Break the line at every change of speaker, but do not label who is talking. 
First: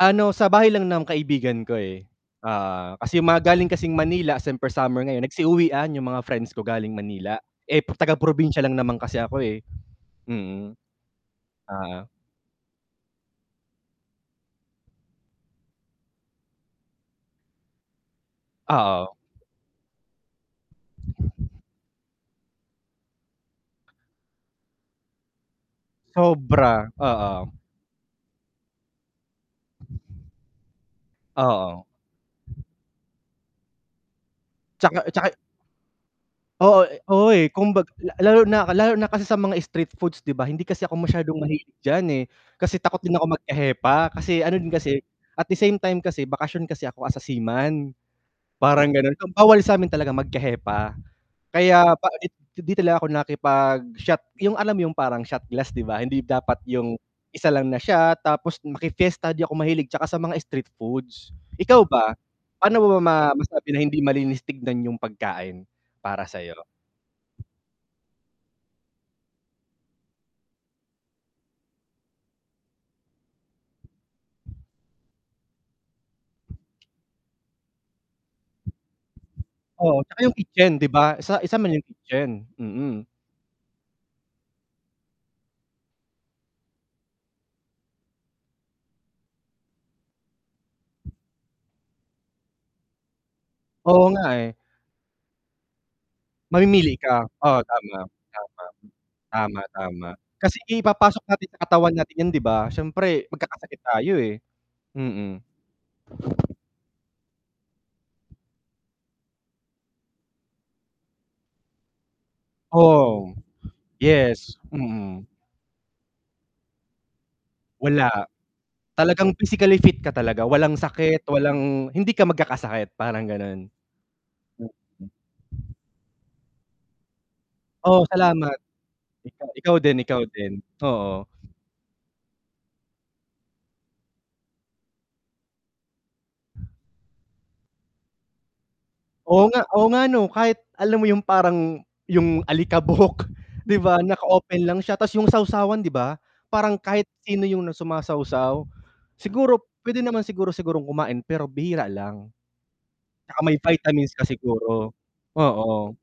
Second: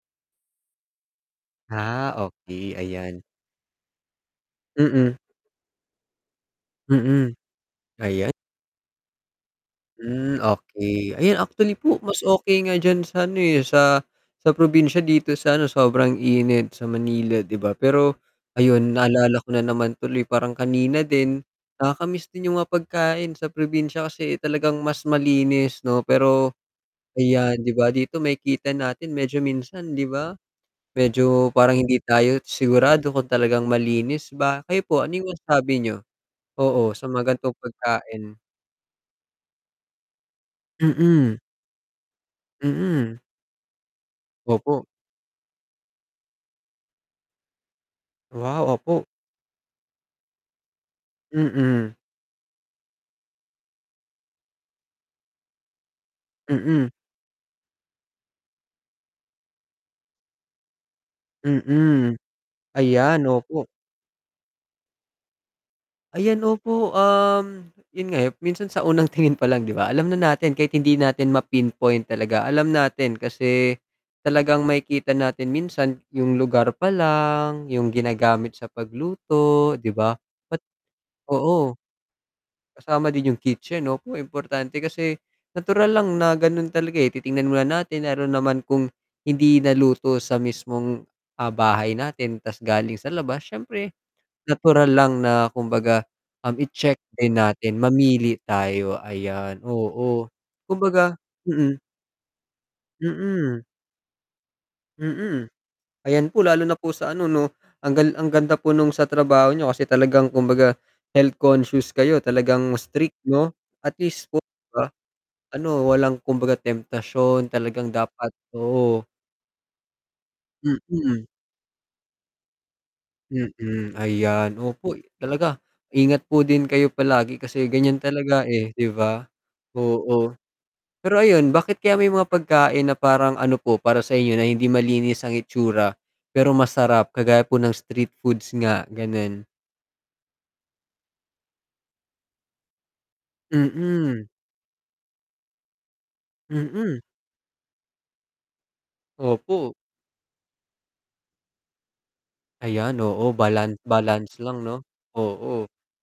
Ano, sa bahay lang ng kaibigan ko, eh.
Ah, okey
Oo. Kasi
ayan.
'yung mga galing kasing Manila, siyempre summer
Mm.
ngayon, nagsi-uwian, 'yung mga friends ko galing
Mm,
Manila. Eh, pro taga
ayan.
probinsiya lang naman kasi ako, eh,
Hmm,
mm.
okey. Ayan, actually
Oo.
po mas okey nga diyan sa ano, eh, sa sa probinsiya, dito sa ano, sobrang init sa Manila, 'di ba. Pero ayun,
Oo.
naalala ko na naman tuloy parang kanina din, nakaka-miss din 'yung mga pagkain sa probinsiya kasi talagang mas malinis 'no. Pero
Sobra, oo.
ayan, 'di ba, dito makikita natin medyo minsan 'di ba, medyo parang
Oo.
hindi tayo sigurado kung talagang malinis ba. Kayo
'Tsaka
po, ano 'yung
'tsaka.
masasabi niyo?
Oo,
Oo,
eh
sa
oo,
mga
eh.
gan'tong
Kumbag la
pagkain.
lalo na lalo na kasi sa mga street foods, 'di ba, hindi kasi ako
Mm.
masyadong mahilig diyan, eh. Kasi takot din
Mm.
ako magka-hepa, kasi ano din
Opo.
kasi at the same time kasi bakasyon kasi ako as a seaman,
Wow,
parang
opo.
gano'n. Um, bawal sa'min talaga magka-hepa,
Mm.
kaya pa pangit, hindi talaga ako nakipag-shot, 'yung alam mo 'yung parang shot glass, 'di ba, hindi dapat
Mm.
'yung isa lang na shot. Tapos maki-fiesta, di ako mahilig, 'tsaka sa mga street foods. Ikaw
Mm.
ba, paano mo
Ayan,
ma
opo.
masabi na hindi malinis tignan 'yung pagkain, para
Ayan,
sa 'yo?
opo. Um, 'yun nga, eh, minsan sa unang tingin palang, di ba, alam na natin kahit hindi natin ma-pinpoint talaga. Alam natin kasi, talagang makikita natin minsan 'yung lugar palang, 'yung ginagamit sa pagluto, 'di
Oo,
ba?
'tsaka 'yung
Ba't
kitchen 'di ba, isa isama
oo.
'yung kitchen,
Kasama
mm.
din 'yung kitchen 'no, naku, importante kasi natural lang na gano'n talaga, eh, titingnan mo natin, lalo naman kung hindi naluto sa mismong, ah, bahay natin ta's galing sa labas, siyempre
Oo nga, eh.
natural lang na kumbaga, um, i-check
Mamimili ka,
din
oo,
natin,
tama,
mamili
tama.
tayo, ayan,
Tama, tama,
oo.
kasi
Kumbaga
ipapasok natin sa
mm.
katawan natin 'yan, di ba, siyempre
Mm.
magkakasakit tayo, eh, mm.
Mm, ayan po, lalo na po sa ano 'no, ang gal ang ganda po nung sa trabaho niyo kasi talagang kumbaga, health conscious kayo, talagang strict
Oo.
'no, at least po,
Yes,
'di ba?
mm.
Ano walang kumbaga temptasyon talagang
Wala.
dapat oo.
Talagang physically fit ka talaga, walang sakit,
Mm.
walang hindi ka magkakasakit parang gano'n.
Mm, ayan.
Mm.
Opo, talaga. Ingat po din kayo palagi, kasi ganiyan
Oh,
talaga,
salamat.
eh, 'di ba?
Ikaw ikaw din ikaw
Oo.
din,
Pero
oo.
ayun, bakit kaya may mga pagkain na parang ano po, para sa inyo na hindi malinis ang itsura, pero masarap, kagaya po ng street foods nga, gano'n?
Oo nga oo nga 'no, kahit alam mo 'yung parang 'yung alikabok 'di ba,
Mm.
naka-open lang siya, tas 'yung sawsawan 'di ba, parang
Mm.
kahit sino 'yung 'no, sumasawsaw. Siguro,
Opo.
puwede naman siguro sigurong kumain pero bihira lang.
Ayan, oo,
'Tsaka may
balan
vitamins ka
balance lang 'no,
siguro,
oo.
oo.